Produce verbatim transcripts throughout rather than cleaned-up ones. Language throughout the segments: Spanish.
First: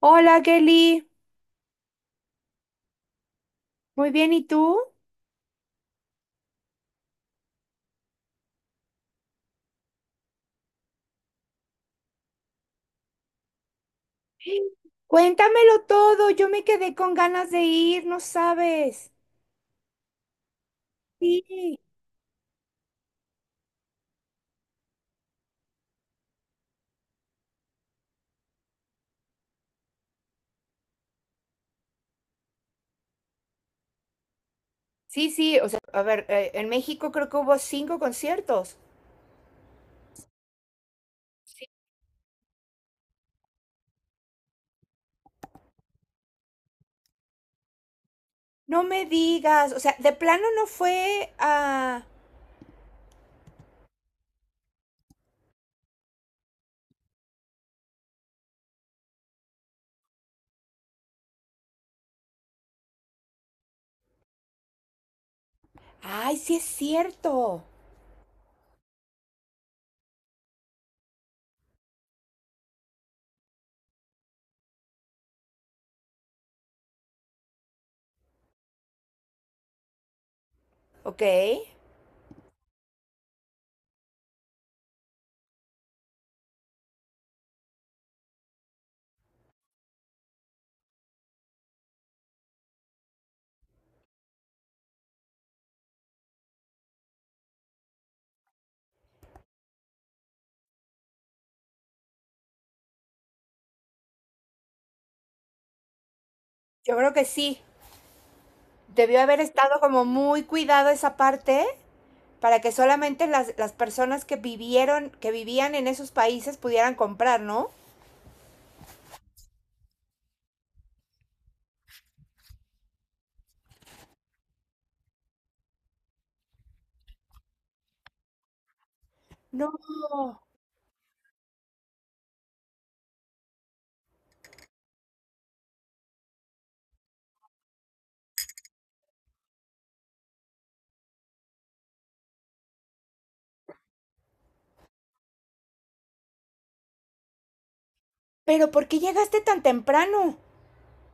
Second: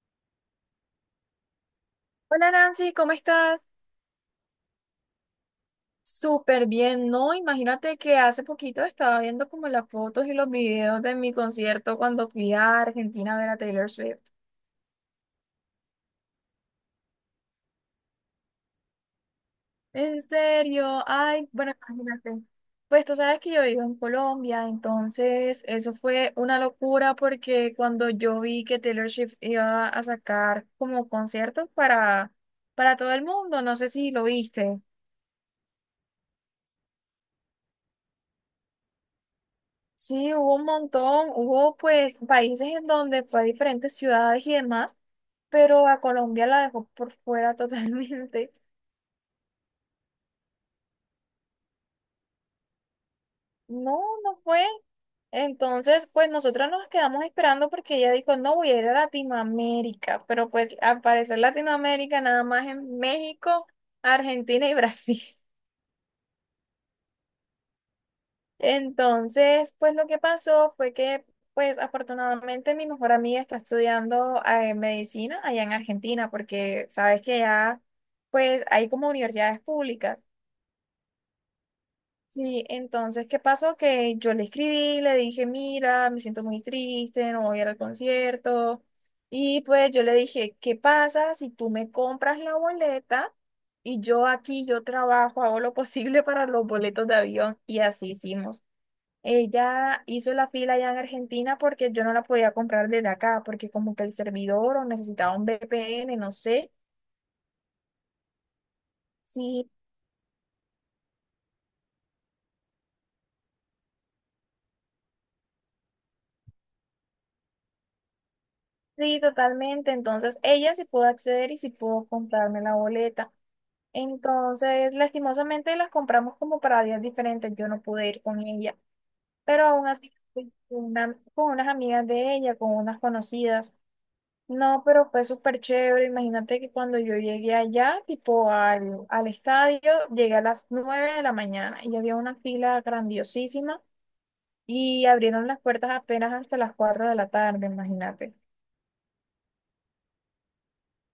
Hola, Kelly. Hola Nancy, ¿cómo estás? Muy bien, ¿y tú? Súper bien, ¿no? Imagínate que hace poquito estaba viendo como las fotos y los videos de mi concierto cuando fui a Argentina a ver a Taylor Swift. Cuéntamelo todo. Yo me quedé con ganas de ir, no sabes. En serio, ay, bueno, Sí. imagínate. Pues tú sabes que yo vivo en Colombia, entonces eso fue una locura porque cuando yo vi que Taylor Swift iba a sacar como conciertos para, para todo el mundo, no sé si lo viste. Sí, sí, o sea, a ver, eh, en México creo que hubo cinco conciertos. Sí, hubo un montón, hubo pues países en donde fue a diferentes ciudades y demás, pero a Colombia la dejó por fuera totalmente. No me digas, o sea, de plano no fue a... No, no fue. Entonces, pues nosotros nos quedamos esperando porque ella dijo, no, voy a ir a Latinoamérica, pero pues al parecer Latinoamérica nada más en México, Argentina y Brasil. Ay, sí es cierto. Entonces, pues lo que pasó fue que, pues afortunadamente mi mejor amiga está estudiando eh, medicina allá en Argentina, porque sabes que ya, pues hay como universidades públicas. Ok, Sí, entonces, ¿qué pasó? Que yo le escribí, le dije, mira, me siento muy triste, no voy a ir al concierto. Y pues yo le dije, ¿qué pasa si tú me compras la boleta? Y yo aquí, yo trabajo, hago lo posible para los boletos de avión y así hicimos. Ella hizo la fila allá en Argentina porque yo no la podía comprar desde acá, porque como que el servidor o necesitaba un V P N, no sé. yo creo que sí. Debió haber Sí, estado como muy cuidado esa parte para que solamente las, las personas que vivieron, que vivían en esos países pudieran comprar, ¿no? sí, totalmente. Entonces ella sí pudo acceder y sí pudo comprarme la boleta. Entonces, lastimosamente las compramos como para días diferentes. Yo no pude ir con ella, pero aún así No. fui con una, con unas amigas de ella, con unas conocidas. No, pero fue súper chévere. Imagínate que cuando yo llegué allá, tipo al, al estadio, llegué a las nueve de la mañana y había una fila grandiosísima y abrieron las puertas apenas hasta las cuatro de la tarde, imagínate. Pero ¿por qué llegaste tan temprano?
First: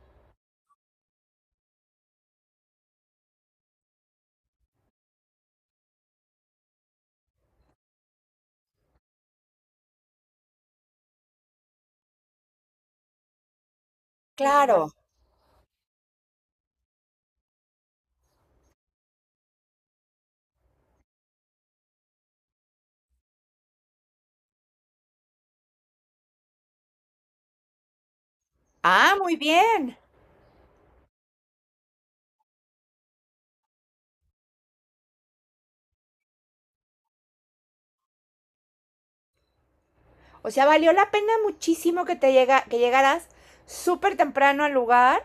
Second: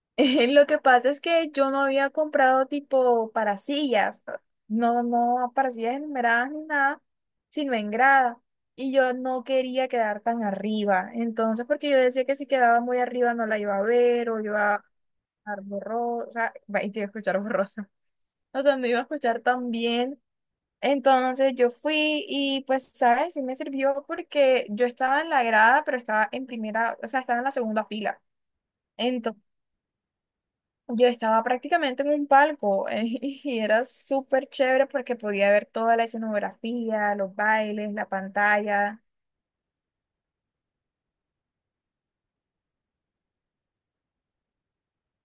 Lo que pasa es que yo no había comprado tipo para sillas, no, no para sillas enumeradas ni nada, sino en grada. Y yo no quería quedar tan arriba. Entonces, porque yo decía que si quedaba muy arriba no la iba a ver o iba Claro. escuchar borrosa, va, y te iba a escuchar borrosa, o sea, no iba a escuchar tan bien. Entonces yo fui y pues, ¿sabes? Sí me sirvió porque yo estaba en la grada, pero estaba en primera, o sea, estaba en la segunda fila. Ah, muy Entonces bien. yo estaba prácticamente en un palco y era súper chévere porque podía ver toda la escenografía, los bailes, la pantalla. O sea, valió la pena muchísimo que te llega, que llegaras súper temprano al lugar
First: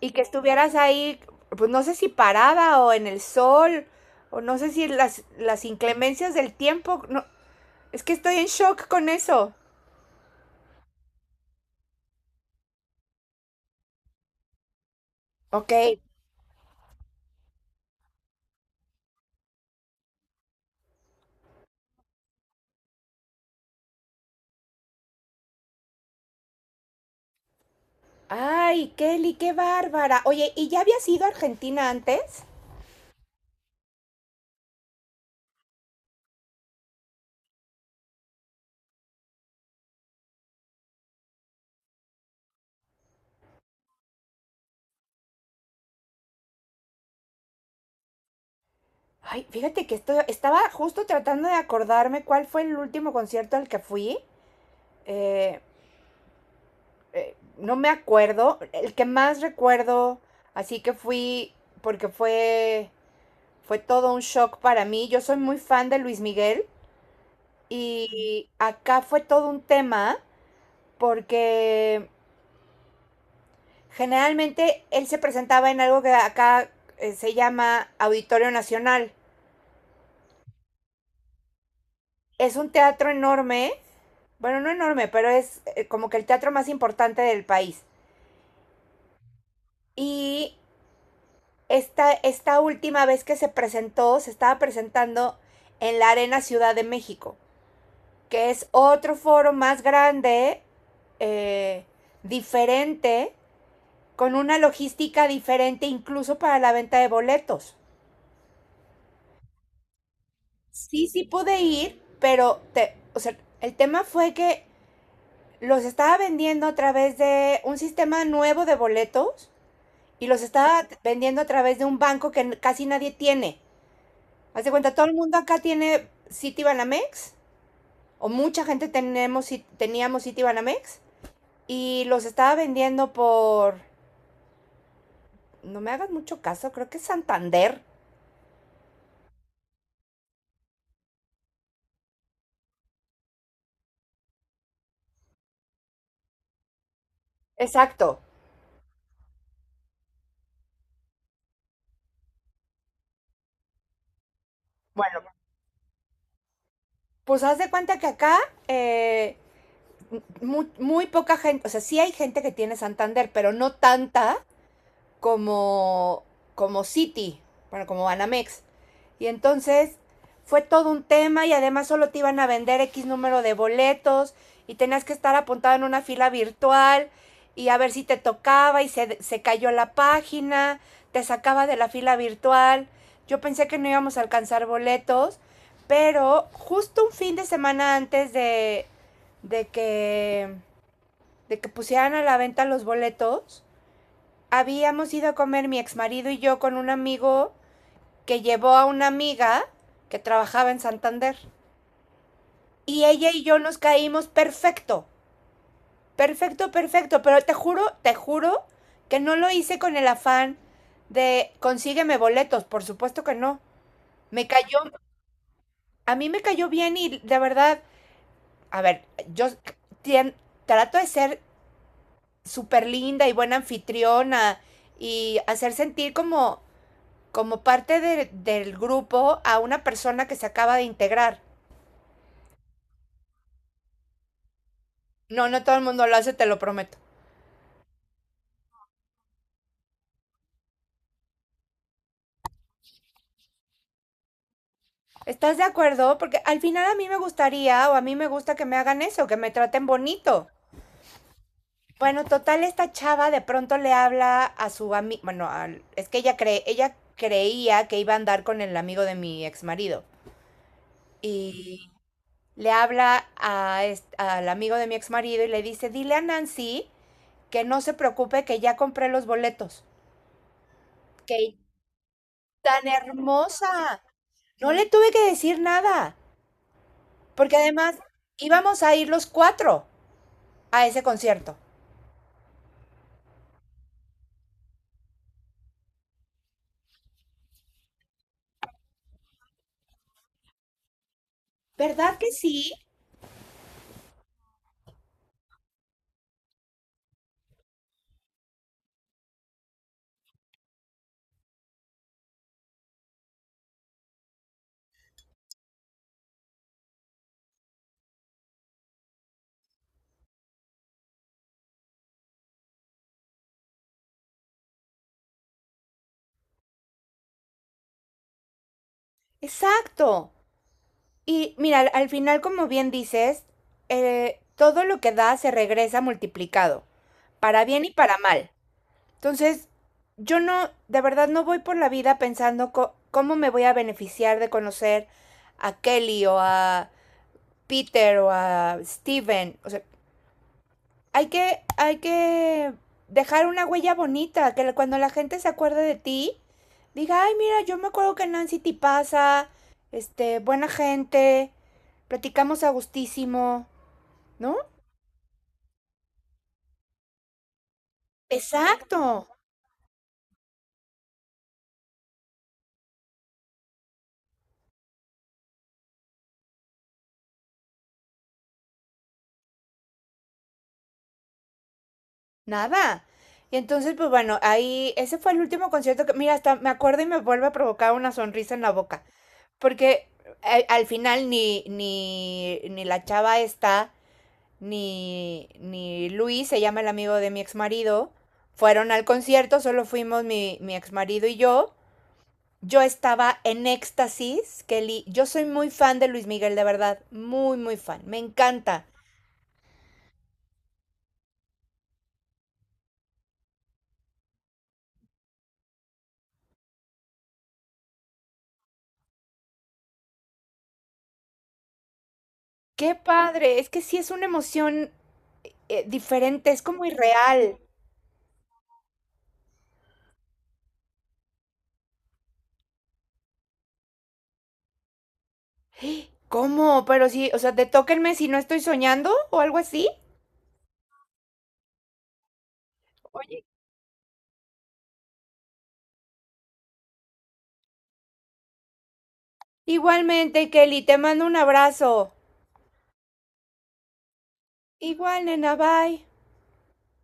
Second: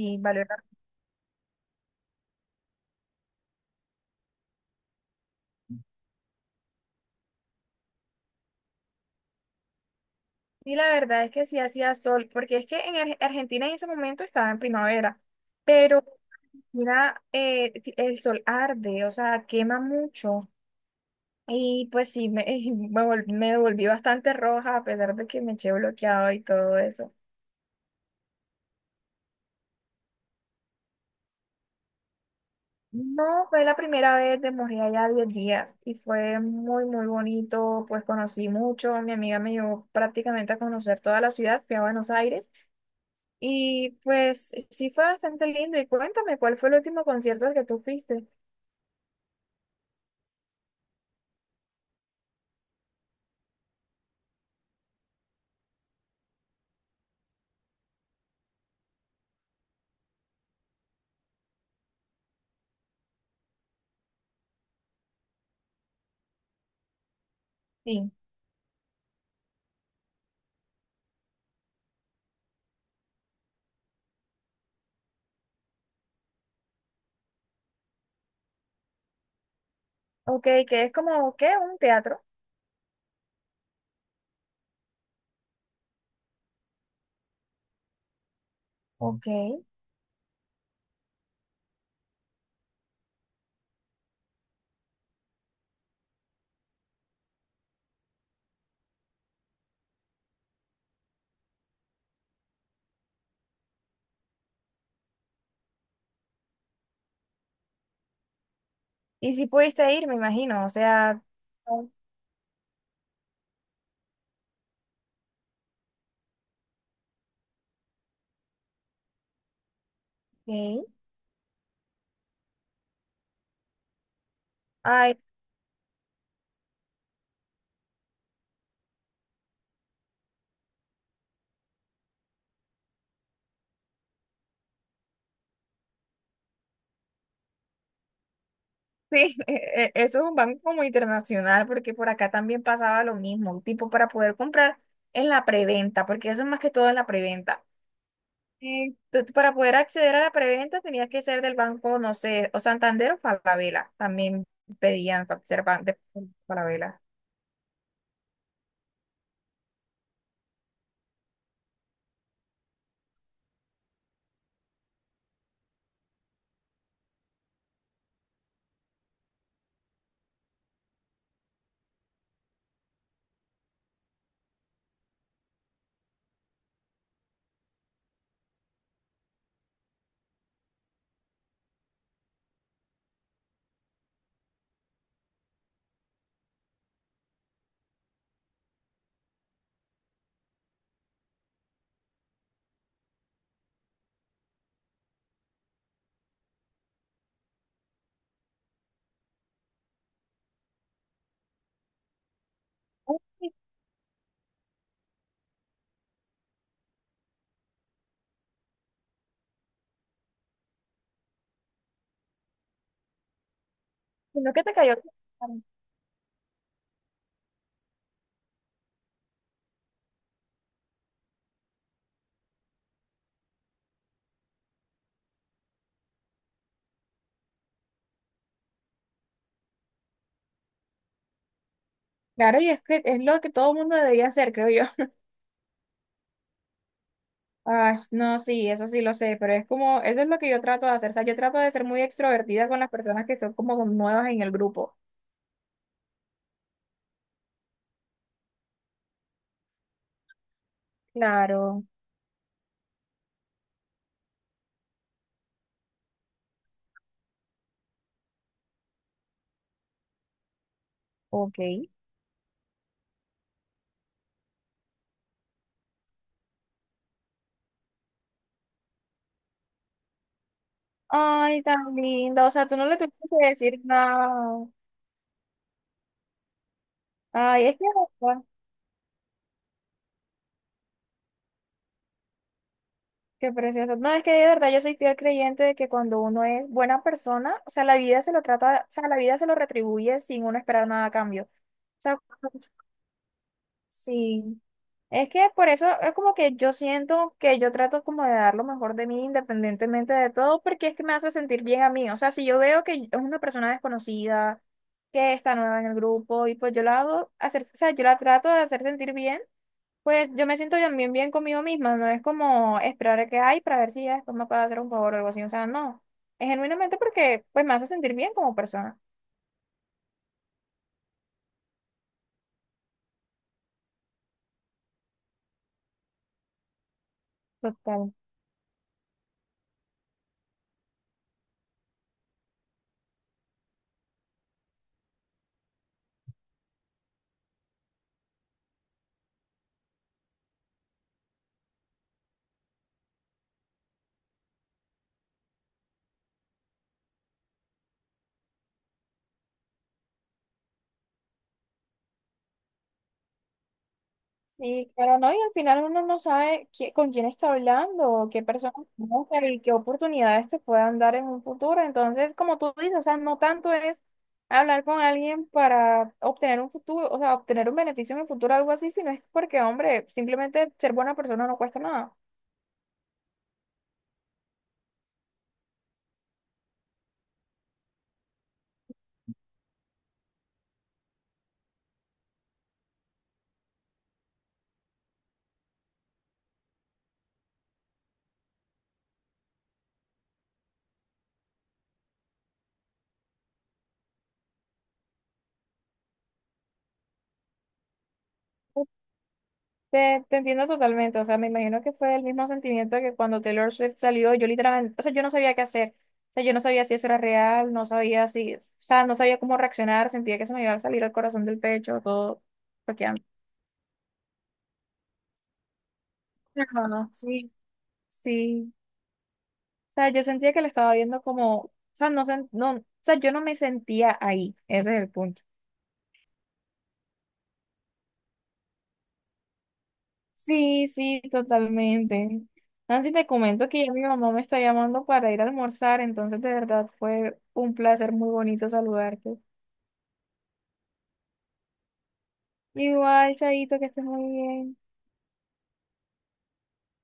y que valió. estuvieras ahí, pues no sé si parada o en el sol, o no sé si las, las inclemencias del tiempo. No, es que estoy en shock con eso. Sí, la verdad es que sí hacía sol, porque es que en Ar- Argentina en ese momento estaba en primavera, Ok. pero Argentina eh, ti- el sol arde, o sea, quema mucho. Y pues sí, me, me, vol- me volví bastante roja a pesar de que me eché bloqueado y todo eso. Ay, Kelly, qué bárbara. Oye, ¿y ya habías ido a Argentina antes? No, fue la primera vez, de morir allá diez días y fue muy, muy bonito, pues conocí mucho, mi amiga me llevó prácticamente a conocer toda la ciudad, fui a Buenos Aires. Y pues sí fue bastante lindo. Y cuéntame, ¿cuál fue el último concierto al que tú fuiste? Ay, fíjate que esto, estaba justo tratando de acordarme cuál fue el último concierto al que fui. eh, eh, no me acuerdo, el que más recuerdo, así que fui, porque fue, fue todo un shock para mí. Yo soy muy fan de Luis Miguel Sí. y acá fue todo un tema porque generalmente él se presentaba en algo que acá eh, se llama Auditorio Nacional. Ok, que es como, ¿qué? Un teatro. Es un teatro enorme, bueno, no enorme, pero es eh, como que el teatro más importante del país. Ok. Y esta, esta última vez que se presentó, se estaba presentando en la Arena Ciudad de México, que es otro foro más grande, eh, diferente, con una logística diferente incluso para la venta de boletos. Y si pudiste ir, me imagino. O Sí, sea, sí pude ok. ir, pero te, o sea, el tema fue que los estaba vendiendo a través de un sistema nuevo de boletos y los estaba vendiendo a través de un banco que casi nadie tiene. Haz de cuenta, todo el Ay, mundo acá tiene Citibanamex o mucha gente tenemos, teníamos Citibanamex y los estaba vendiendo por, no me hagas mucho caso, creo que es Santander. sí, e- e- eso es un banco como internacional, porque por acá también pasaba lo mismo, tipo para poder comprar en la preventa, porque eso es más que todo en la preventa. Exacto. Eh, tú- tú para poder acceder a la preventa tenías que ser del banco, no sé, o Santander o Falabella. También Bueno, pedían fa- ser ban- de Falabella. pues haz de cuenta que acá eh, muy, muy, poca gente, o sea, sí hay gente que tiene Santander, pero no tanta como, como City, bueno, como Banamex. Y entonces fue todo un tema y además solo te iban a vender X número de boletos y tenías que estar apuntado en una fila virtual y a ver si te tocaba y se, se cayó la página, te sacaba de la fila virtual. Yo pensé que no íbamos a alcanzar boletos, pero justo un fin de semana antes de, de que, de que pusieran a la venta los boletos, habíamos ido a comer mi exmarido y yo con un amigo que llevó a una amiga que trabajaba en Santander. Y ella y yo nos caímos perfecto, perfecto, perfecto, pero te juro, te juro que no lo hice con el afán de consígueme boletos, por supuesto que no. Me Sino que te cayó, cayó. a mí me cayó bien y de verdad, a ver, yo tien- trato de ser súper linda y buena anfitriona y hacer sentir como como parte de- del grupo a una persona que se acaba de integrar. Claro, y es que es lo que todo el mundo debería hacer, creo yo. No, no todo el mundo lo hace, te lo prometo. Ah, no, sí, eso sí lo sé, pero es como, eso es lo que yo trato de hacer. O sea, yo trato de ser muy extrovertida con las personas que son como nuevas en el grupo. ¿Estás de acuerdo? Porque al final a mí me gustaría o a mí me gusta que me hagan eso, que me traten bonito. Claro. Bueno, total, esta chava de pronto le habla a su amigo, bueno, al- es que ella, cree, ella creía que iba a andar con el amigo de mi ex marido. Ok. Y le habla a est- al amigo de mi ex marido y le dice, dile a Nancy que no se preocupe, que ya compré los boletos que Ay, tan linda. O sea, tú tan no le tuviste que decir hermosa. nada. No le tuve que decir nada, porque Ay, es que además íbamos a ir los cuatro a ese concierto. qué precioso. No, es que de verdad yo soy fiel creyente de que cuando uno es buena persona, o sea, la vida se lo trata, o sea, la vida se lo retribuye sin uno esperar nada a cambio. O sea, ¿Verdad que sí? sí. Es que por eso es como que yo siento que yo trato como de dar lo mejor de mí independientemente de todo, porque es que me hace sentir bien a mí. O sea, si yo veo que es una persona desconocida, que está nueva en el grupo, y pues yo la hago hacer, o sea, yo la trato de hacer sentir bien pues yo me siento también bien conmigo misma, no es como esperar a que hay para ver si ya después me puede hacer un favor o algo así, o sea, no, es genuinamente porque pues me hace sentir bien como persona. Exacto. Y mira, al, al final, como bien dices, eh, todo lo que da se regresa multiplicado, para bien y Total. para mal. Entonces, yo no, de verdad no voy por la vida pensando co- cómo me voy a beneficiar de conocer a Kelly o a Peter o a Steven. O sea, hay que, hay que dejar una huella bonita, que cuando la gente se acuerde de ti, diga, ay, mira, yo me acuerdo que Nancy te pasa, este, buena gente, platicamos a gustísimo, ¿no? Y claro, no, y al final uno no sabe qui- con quién está hablando, o qué personas Exacto, conoce y qué oportunidades te puedan dar en un futuro. Entonces, como tú dices, o sea, no tanto es hablar con alguien para obtener un futuro, o sea, obtener un beneficio en el futuro, algo así, sino es porque, hombre, simplemente ser buena persona no cuesta nada. nada. Y entonces, pues bueno, ahí, ese fue el último concierto que, mira, hasta me acuerdo y me vuelve a provocar una sonrisa en la boca, porque a- al final ni, ni, ni la chava esta ni, ni Luis, se llama el amigo de mi exmarido fueron al concierto, solo fuimos mi, mi exmarido y yo. Yo estaba en éxtasis, Kelly. Yo soy muy fan de Luis Miguel, de verdad. Muy, muy fan. Me encanta. Te, te entiendo totalmente, o sea, me imagino que fue el mismo sentimiento que cuando Taylor Swift salió, yo literalmente, o sea, yo no sabía qué hacer, o sea, yo no sabía si eso era real, no sabía si, o sea, no sabía cómo reaccionar, sentía que se me iba a salir el corazón del pecho, todo Qué bloqueando. padre. Es que sí es una emoción eh, diferente, es como Claro, sí. irreal. Sí, o sea, yo sentía que la estaba viendo como, o sea, no, sen- no, o sea, yo no me sentía ahí, ese es el punto. ¿Cómo? Pero sí, o sea, te tóquenme si no estoy soñando o algo así. Sí, sí, totalmente. Nancy, te Oye. comento que ya mi mamá me está llamando para ir a almorzar, entonces de verdad fue un placer muy bonito saludarte. Igualmente, Kelly, te mando un abrazo. Igual, Chaito, que estés muy bien. Igual, nena, bye.